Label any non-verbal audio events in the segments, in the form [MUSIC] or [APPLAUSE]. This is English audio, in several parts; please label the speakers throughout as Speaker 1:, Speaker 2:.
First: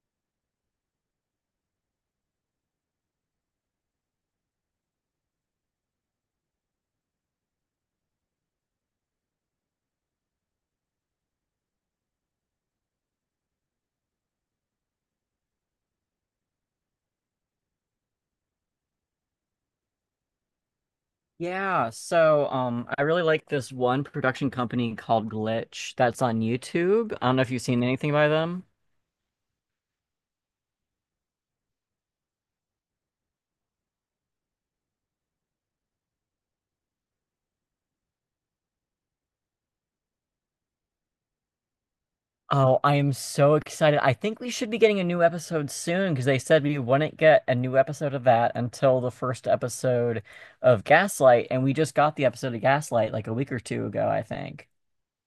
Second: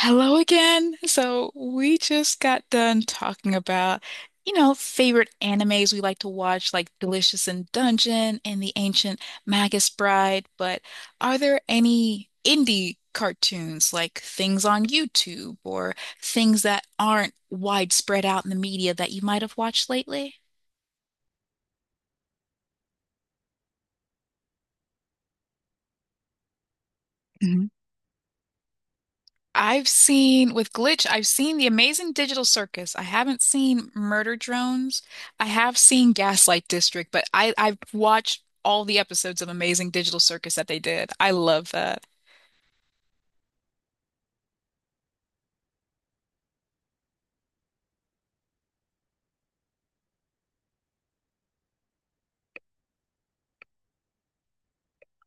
Speaker 1: Hello again. So we just got done talking about, favorite animes we like to watch, like Delicious in Dungeon and The Ancient Magus Bride. But are there any indie cartoons, like things on YouTube or things that aren't widespread out in the media that you might have watched lately?
Speaker 2: Yeah, so I really like this one production company called Glitch that's on YouTube. I don't know if you've seen anything by them.
Speaker 1: I've seen with Glitch, I've seen The Amazing Digital Circus. I haven't seen Murder Drones. I have seen Gaslight District, but I've watched all the episodes of Amazing Digital Circus that they did. I love that.
Speaker 2: Oh, I am so excited. I think we should be getting a new episode soon because they said we wouldn't get a new episode of that until the first episode of Gaslight, and we just got the episode of Gaslight like a week or two ago, I think.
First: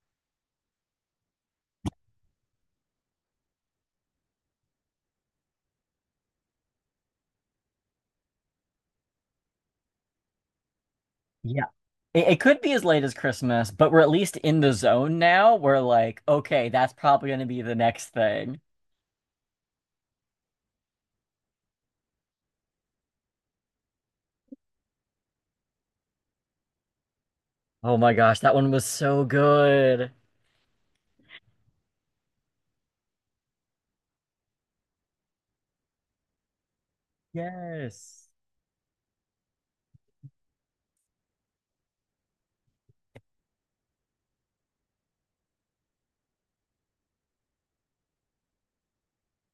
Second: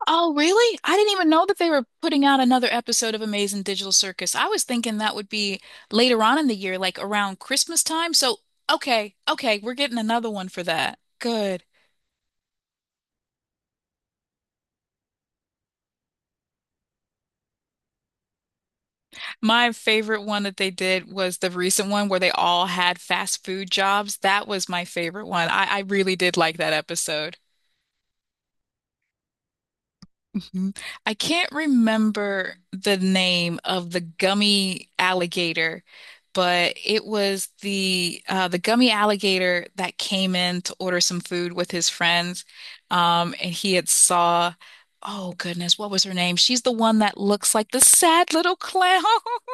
Speaker 1: Oh, really? I didn't even know that they were putting out another episode of Amazing Digital Circus. I was thinking that would be later on in the year, like around Christmas time. So, okay, we're getting another one for that. Good.
Speaker 2: Yeah. It could be as late as Christmas, but we're at least in the zone now. We're like, okay, that's probably going to be the next thing.
Speaker 1: My favorite one that they did was the recent one where they all had fast food jobs. That was my favorite one. I really did like that episode.
Speaker 2: Oh my gosh, that one was so good.
Speaker 1: Mhm. I can't remember the name of the gummy alligator, but it was
Speaker 2: Yes.
Speaker 1: the gummy alligator that came in to order some food with his friends, and he had saw, oh goodness, what was her name? She's the one that looks like the sad little clown. [LAUGHS]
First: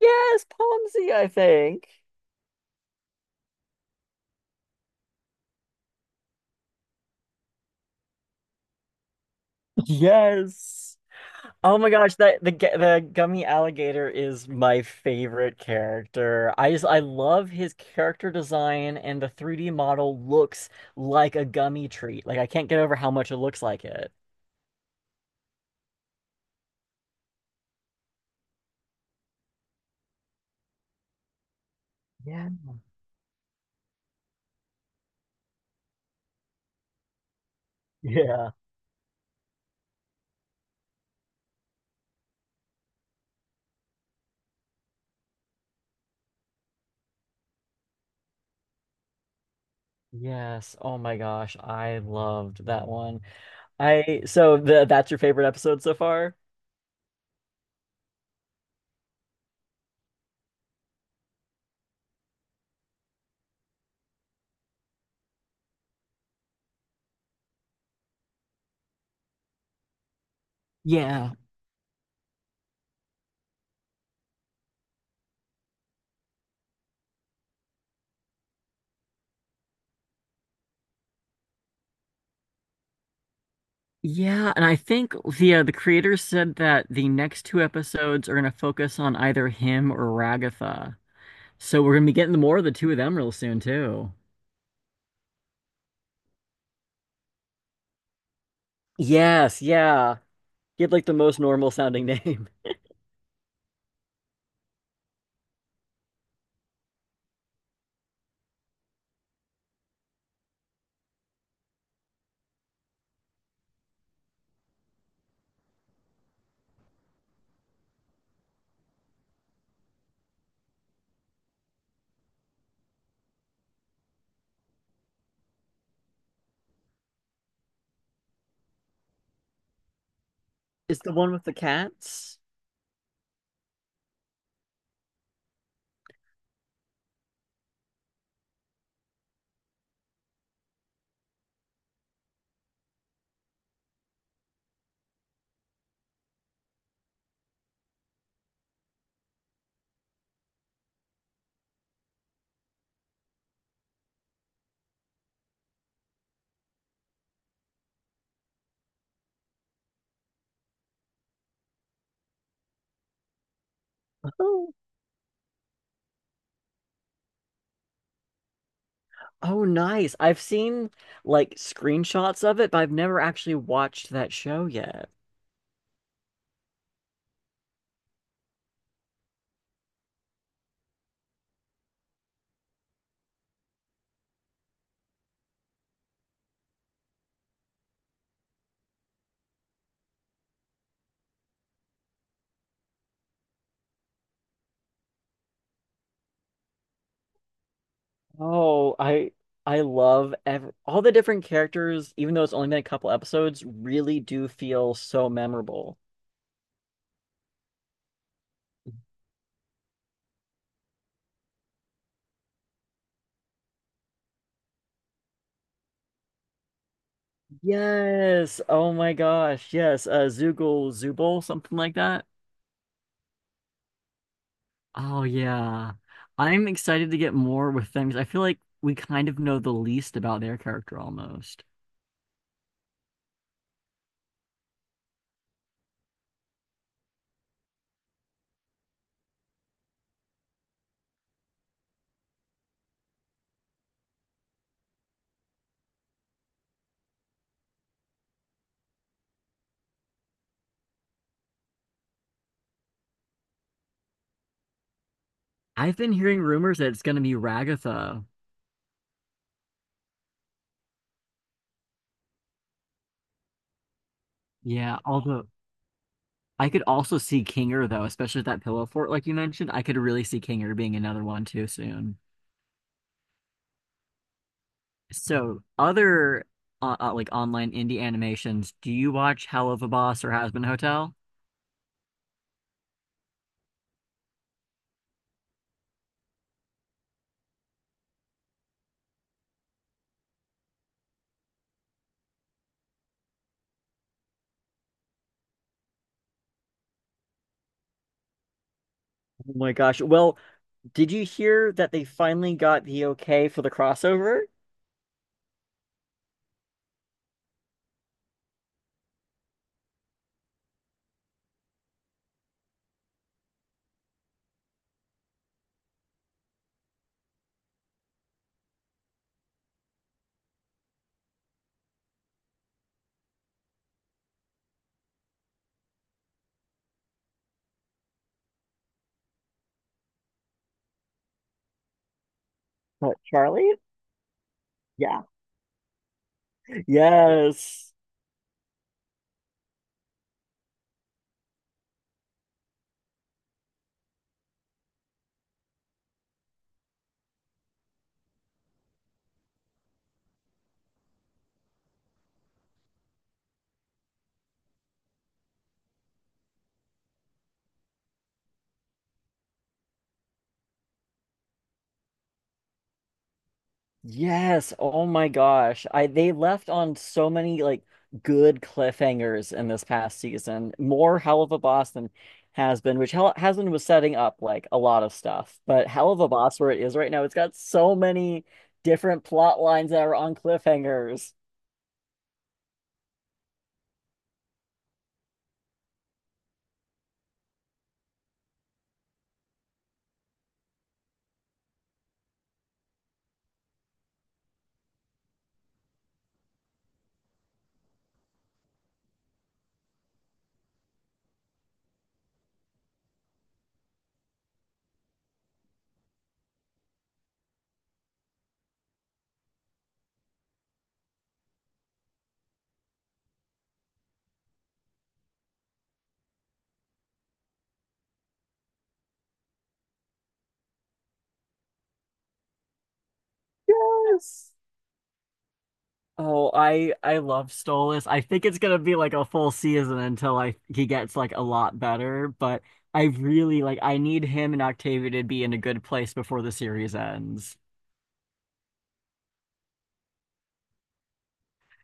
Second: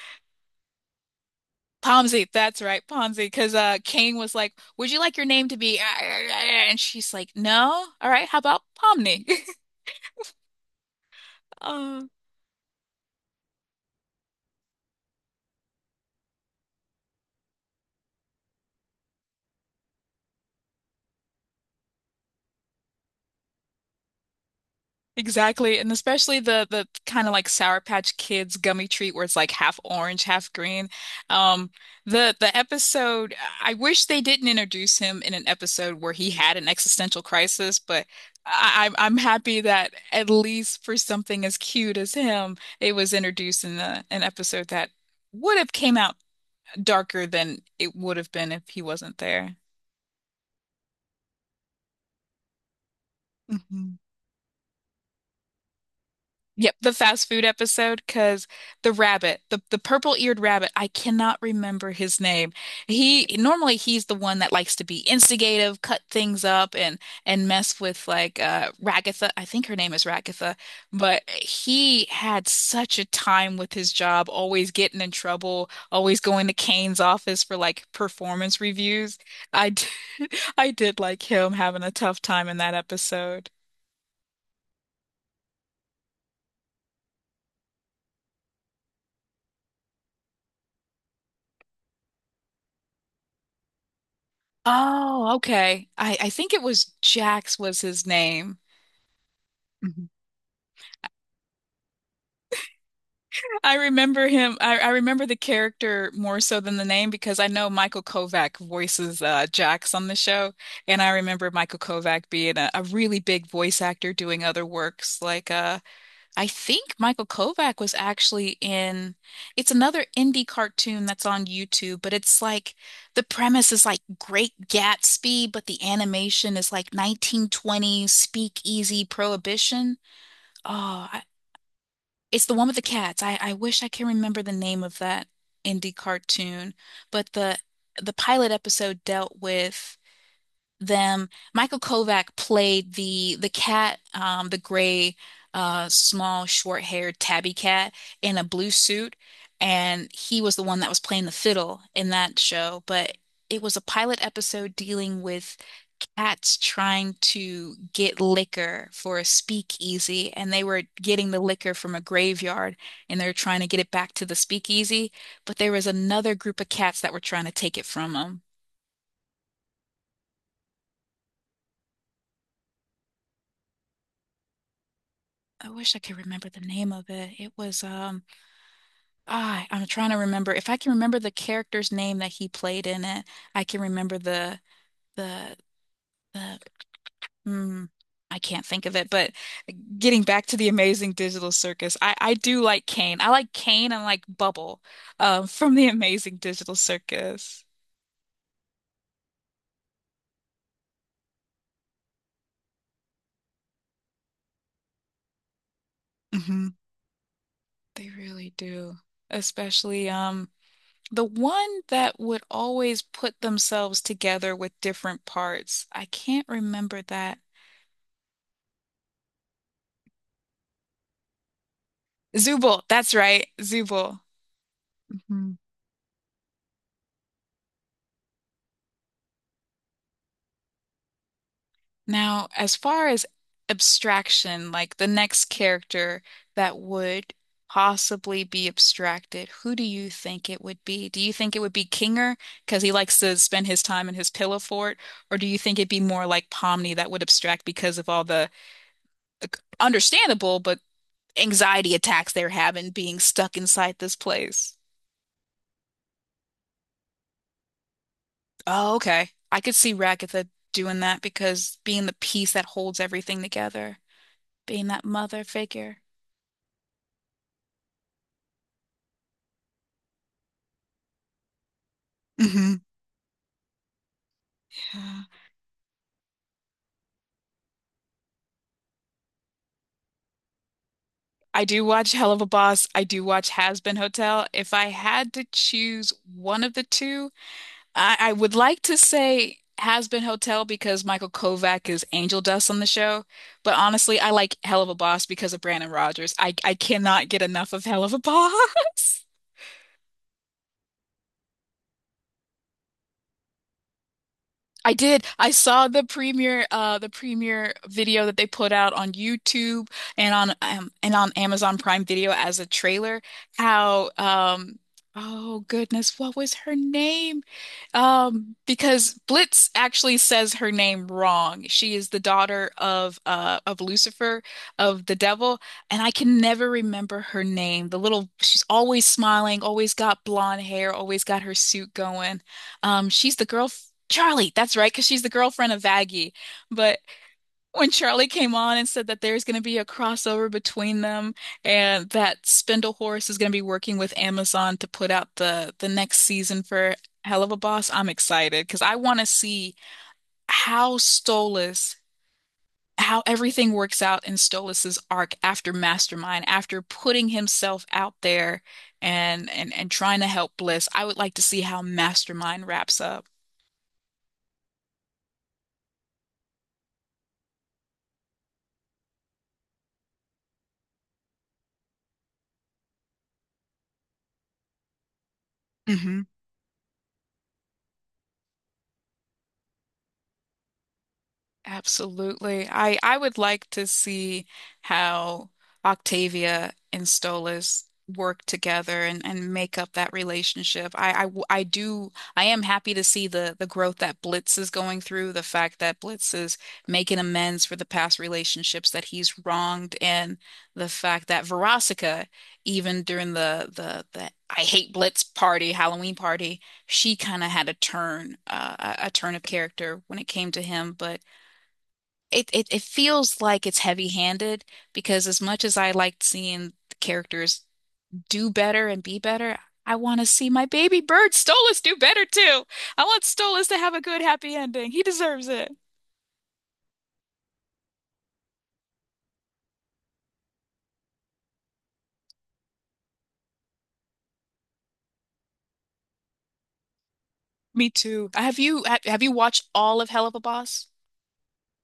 Speaker 2: Yes, Pomsey, I think.
Speaker 1: Pomsey, that's right, Pomsey, because Kane was like, "Would you like your name to be?" And she's like, "No, all right, how about Pomni?" [LAUGHS]
Speaker 2: Yes. Oh my
Speaker 1: Um,
Speaker 2: gosh, the gummy alligator is my favorite character. I love his character design and the 3D model looks like a gummy treat. Like I can't get over how much it looks like it.
Speaker 1: exactly, and especially the kind of like Sour Patch Kids gummy treat where it's like half orange, half green. Um, the
Speaker 2: Yeah.
Speaker 1: the episode, I wish they didn't introduce him in an episode where he had an existential crisis, but
Speaker 2: Yeah.
Speaker 1: I'm happy that at least for something as cute as him, it was introduced in the, an episode that would have came out darker than it would have been if he wasn't there.
Speaker 2: Yes. Oh my gosh, I loved that one.
Speaker 1: Mhm.
Speaker 2: I so the that's your favorite episode so far?
Speaker 1: Yep, the fast food episode because the rabbit, the purple-eared rabbit, I cannot remember his name. He's the one that likes to be instigative, cut things up and mess with like Ragatha. I think her name is Ragatha, but
Speaker 2: Yeah.
Speaker 1: he had such a time with his job, always getting in trouble, always going to Kane's office for like performance reviews. I did, [LAUGHS] I did like him having a tough time in that episode.
Speaker 2: Yeah, and I think the creators said that the next two episodes are gonna focus on either him or Ragatha. So we're gonna be getting more of the two of them real soon too.
Speaker 1: Oh, okay. I think it was Jax was his name.
Speaker 2: Yes,
Speaker 1: Mhm.
Speaker 2: yeah. He had like the most normal sounding name.
Speaker 1: I remember him. I remember the character more so than the name because I know Michael Kovac voices Jax on the show, and I remember Michael Kovac being a really big voice actor doing other works I think Michael Kovac was actually in, it's another indie cartoon that's on YouTube, but it's like the premise is like Great Gatsby, but the animation is like 1920s speakeasy prohibition.
Speaker 2: [LAUGHS] Is
Speaker 1: Oh,
Speaker 2: the
Speaker 1: I,
Speaker 2: one with the cats?
Speaker 1: it's the one with the cats. I wish I can remember the name of that indie cartoon, but the pilot episode dealt with them. Michael Kovac played the cat, the gray, small, short-haired tabby cat in a blue suit, and he was the one that was playing the fiddle in that show. But it was a pilot episode dealing with cats trying to get liquor for a speakeasy, and they were getting the liquor from a graveyard, and they were trying to get it back to the
Speaker 2: Oh,
Speaker 1: speakeasy. But there was another group of cats that were trying to take it from them.
Speaker 2: oh, nice. I've seen like screenshots of it, but I've never actually watched that show yet.
Speaker 1: I wish I could remember the name of it. I'm trying to remember. If I can remember the character's name that he played in it, I can remember the the mm, I can't think of it, but getting back to the Amazing Digital Circus, I do like Kane. I like Kane and like Bubble from the Amazing Digital Circus.
Speaker 2: Oh, I love ev all the different characters, even though it's only been a couple episodes, really do feel so memorable.
Speaker 1: hmm They really do. Especially the one that would always put themselves together with different parts. I can't remember that
Speaker 2: Yes. Oh my gosh. Yes. Zoogle, Zooble, something like that.
Speaker 1: Zubul, that's right, Zubul.
Speaker 2: Oh
Speaker 1: Mhm.
Speaker 2: yeah. I'm excited to get more with them because I feel like we kind of know the least about their character almost.
Speaker 1: Now, as far as abstraction, like the next character that would possibly be abstracted, who do you think it would be? Do you think it would be Kinger because he likes to spend his time in his pillow fort, or do you think it'd be more like Pomni that would abstract because of all the uh, understandable but anxiety attacks they're having being stuck inside this place?
Speaker 2: I've been hearing rumors that it's going to be Ragatha.
Speaker 1: Oh, okay. I could see Ragatha doing that because being the piece that holds everything together, being
Speaker 2: Yeah,
Speaker 1: that mother
Speaker 2: although
Speaker 1: figure.
Speaker 2: I could also see Kinger though, especially with that pillow fort like you mentioned. I could really see Kinger being another one too soon.
Speaker 1: hmm Yeah.
Speaker 2: So, other like online indie animations, do you watch Hell of a Boss or Has Been Hotel?
Speaker 1: I do watch Hell of a Boss. I do watch Has Been Hotel. If I had to choose one of the two, I would like to say Has Been Hotel because Michael Kovac is angel dust on the show. But honestly, I like Hell of a Boss because of Brandon Rogers. I cannot get enough of Hell of a Boss. [LAUGHS]
Speaker 2: Oh my gosh. Well, did you hear that they finally got the okay for the crossover?
Speaker 1: I did. I saw the premiere, the premiere video that they put out on YouTube and on Amazon Prime Video as a trailer. How, um, oh goodness, what was her name? Because Blitz actually says her name wrong. She is the daughter of Lucifer, of the devil, and I can never remember her name. The little, she's always smiling, always got blonde hair, always got her suit going.
Speaker 2: What,
Speaker 1: She's the girl.
Speaker 2: Charlie?
Speaker 1: Charlie, that's right, because she's
Speaker 2: Yeah.
Speaker 1: the girlfriend of Aggie. But when
Speaker 2: Yes.
Speaker 1: Charlie came on and said that there's going to be a crossover between them and that Spindle Horse is going to be working with Amazon to put out the next season for Hell of a Boss, I'm excited because I want to see how Stolas, how everything works out in Stolas's arc after Mastermind, after putting himself out there and trying to help Bliss. I would like to see how Mastermind wraps up.
Speaker 2: Yes. Oh my gosh. I they left on so many like good cliffhangers in this past season. More Hell of a Boss than has been, which Hell has been was setting up like a lot of stuff. But Hell
Speaker 1: hmm
Speaker 2: of a Boss where it is right now, it's got so many different plot lines that are on cliffhangers.
Speaker 1: Absolutely. I would like to see how Octavia and Stolas work together and make up that relationship. I w- I do I am happy to see the growth that Blitz is going through, the fact that Blitz is making amends for the past relationships that he's wronged, and the fact that Veronica, even during the I hate Blitz party, Halloween party, she kind of had a turn, a turn of character when it came to him, but it feels like it's heavy-handed because as much as I liked seeing the characters do better and be better, I want to see my baby bird Stolas do better too. I want Stolas to have a good
Speaker 2: Yes.
Speaker 1: happy ending. He deserves it.
Speaker 2: Oh, I love Stolas. I think it's gonna be like a full season until I he gets like a lot better, but I really like I need him and Octavia to be in a good place before the series ends.
Speaker 1: Me too. Have you watched all of Hell of a Boss?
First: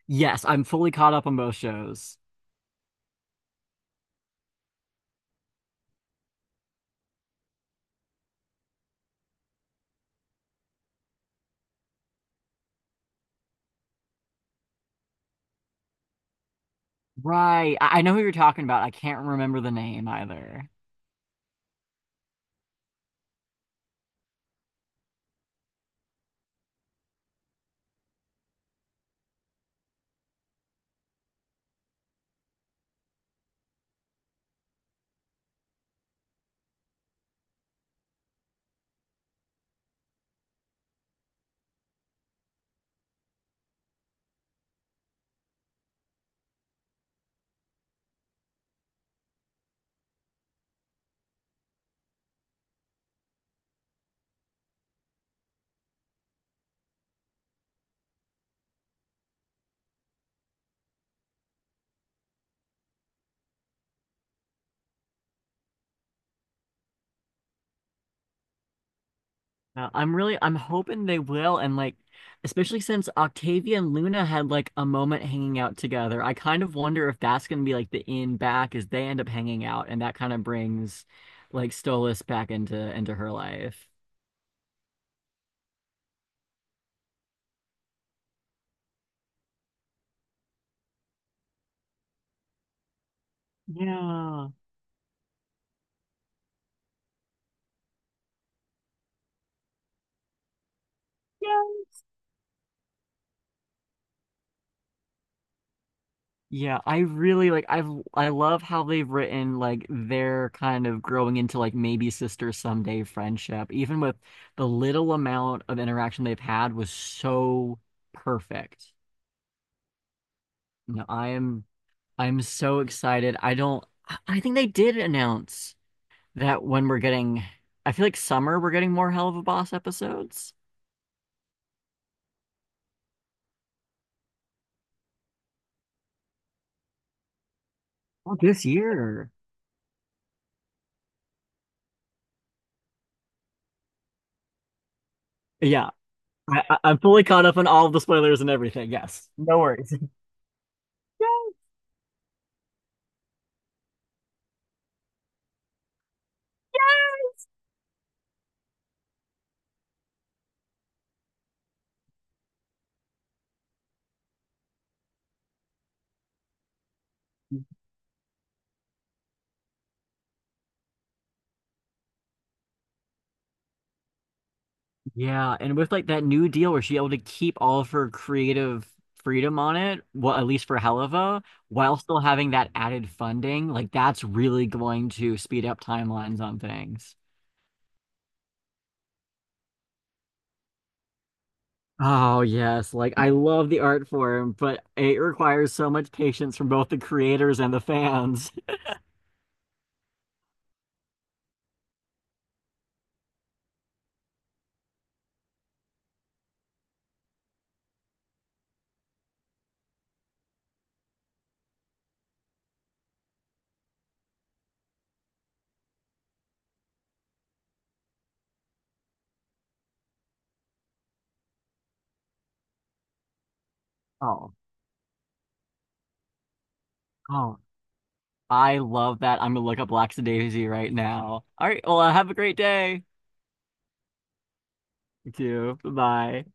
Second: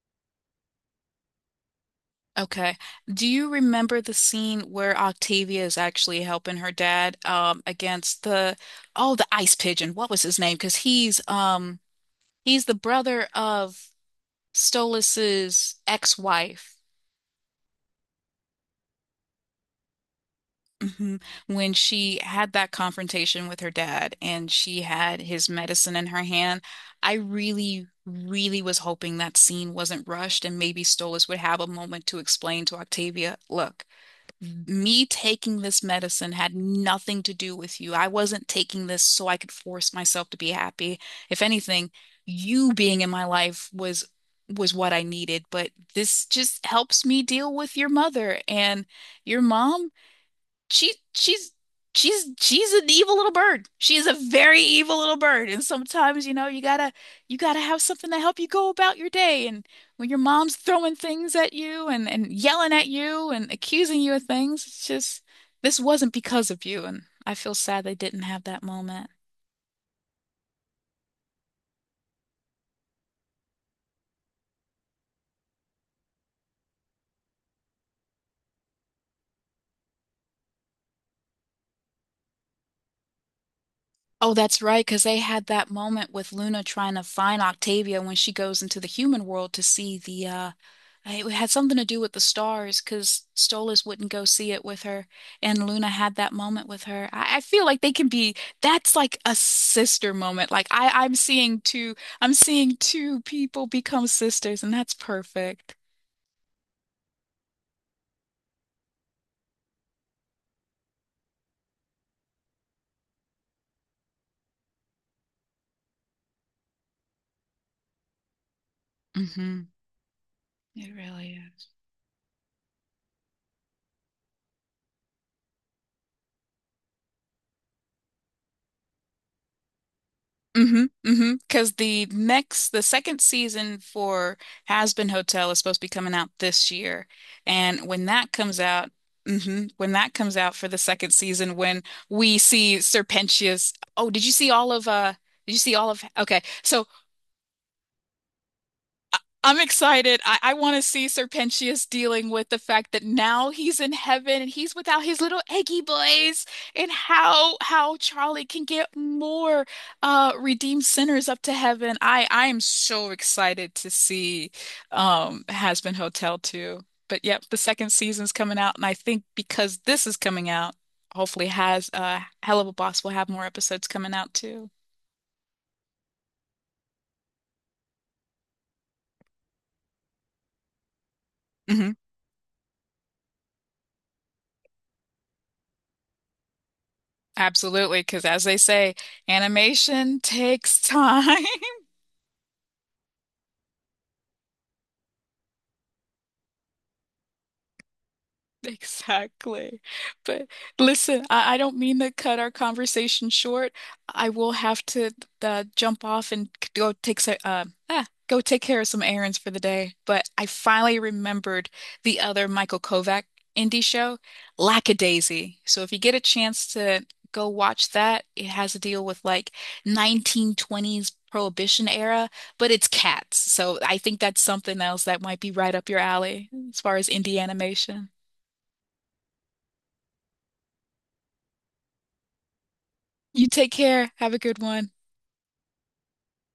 Speaker 2: Yes, I'm fully caught up on both shows.
Speaker 1: Okay. Do you remember the scene where Octavia is actually helping her dad against the oh the ice pigeon. What was his name? Because he's the brother of Stolas's ex-wife.
Speaker 2: Right. I know who you're talking about. I can't remember the name either.
Speaker 1: Mhm. When she had that confrontation with her dad and she had his medicine in her hand, I really, really was hoping that scene wasn't rushed and maybe Stolas would have a moment to explain to Octavia, look, me taking this medicine had nothing to do with you. I wasn't taking this so I could force myself to be happy. If anything, you being in my life was what I needed, but this just helps me deal with your mother and your mom she she's she's an evil little bird. She is a very evil little bird. And sometimes, you know, you gotta have something to help you go about your day. And when your mom's throwing things at you and yelling at you and accusing you of things, it's just this wasn't because of you. And I feel sad they didn't have that moment.
Speaker 2: I'm hoping they will, and like especially since Octavia and Luna had like a moment hanging out together. I kind of wonder if that's going to be like the in back as they end up hanging out, and that kind of brings like Stolas back into her life.
Speaker 1: Oh, that's right, because they had that moment with Luna trying to find Octavia when she goes into the human world to see the it had something to do with the stars because Stolas wouldn't go
Speaker 2: Yeah.
Speaker 1: see it with her, and Luna had that moment with her. I feel like they can be that's like a sister moment. Like
Speaker 2: Yeah.
Speaker 1: I'm seeing two people become sisters, and that's perfect.
Speaker 2: Yeah, I love how they've written like their kind of growing into like maybe sister someday friendship, even with the little amount of interaction they've had was so perfect.
Speaker 1: Mm-hmm. It
Speaker 2: No, I
Speaker 1: really
Speaker 2: am
Speaker 1: is.
Speaker 2: I'm so excited. I don't, I think they did announce that when we're getting, I feel like summer, we're getting more Hell of a Boss episodes.
Speaker 1: Mm-hmm, mm-hmm. Because the second season for Has Been Hotel is supposed to be coming out this year, and when that
Speaker 2: Oh,
Speaker 1: comes
Speaker 2: this
Speaker 1: out,
Speaker 2: year.
Speaker 1: when that comes out for the second season, when we see Serpentius. Oh, did you see all of?
Speaker 2: Yeah,
Speaker 1: Okay,
Speaker 2: I, I-
Speaker 1: so
Speaker 2: I'm fully caught up on all of the spoilers and everything. Yes, no
Speaker 1: I'm
Speaker 2: worries. [LAUGHS]
Speaker 1: excited. I want to see
Speaker 2: Yay!
Speaker 1: Serpentius dealing with the fact that now he's in heaven and he's without his little eggy boys, and how Charlie can get more redeemed sinners up to heaven. I am so excited to see Has Been Hotel too. But yep, the second season's coming out, and I think because this is coming out, hopefully has Hell of a Boss will have more episodes coming out too.
Speaker 2: Yeah, and with like that new deal where she able to keep all of her creative freedom on it, well, at least for Helava,
Speaker 1: Mhm.
Speaker 2: while still having that added funding, like that's really going to speed up timelines on things.
Speaker 1: Absolutely, because as they say, animation takes time. [LAUGHS]
Speaker 2: Oh yes, like I love the art form, but it requires so much patience from both the creators and the fans.
Speaker 1: [LAUGHS] Exactly. But listen, I don't mean to cut our conversation short. I will have to jump off and go take some, go take care of some errands for the day. But I finally remembered the other Michael Kovac indie show, Lackadaisy. So if you get a chance to go watch that, it has a deal with like 1920s Prohibition era, but it's cats. So I think that's
Speaker 2: Oh,
Speaker 1: something else that might be right up your alley as far as indie
Speaker 2: oh,
Speaker 1: animation.
Speaker 2: I love that. I'm gonna look up Lackadaisy right now. All right, well, have a great day.
Speaker 1: You take care. Have a good one.
Speaker 2: You too. Bye.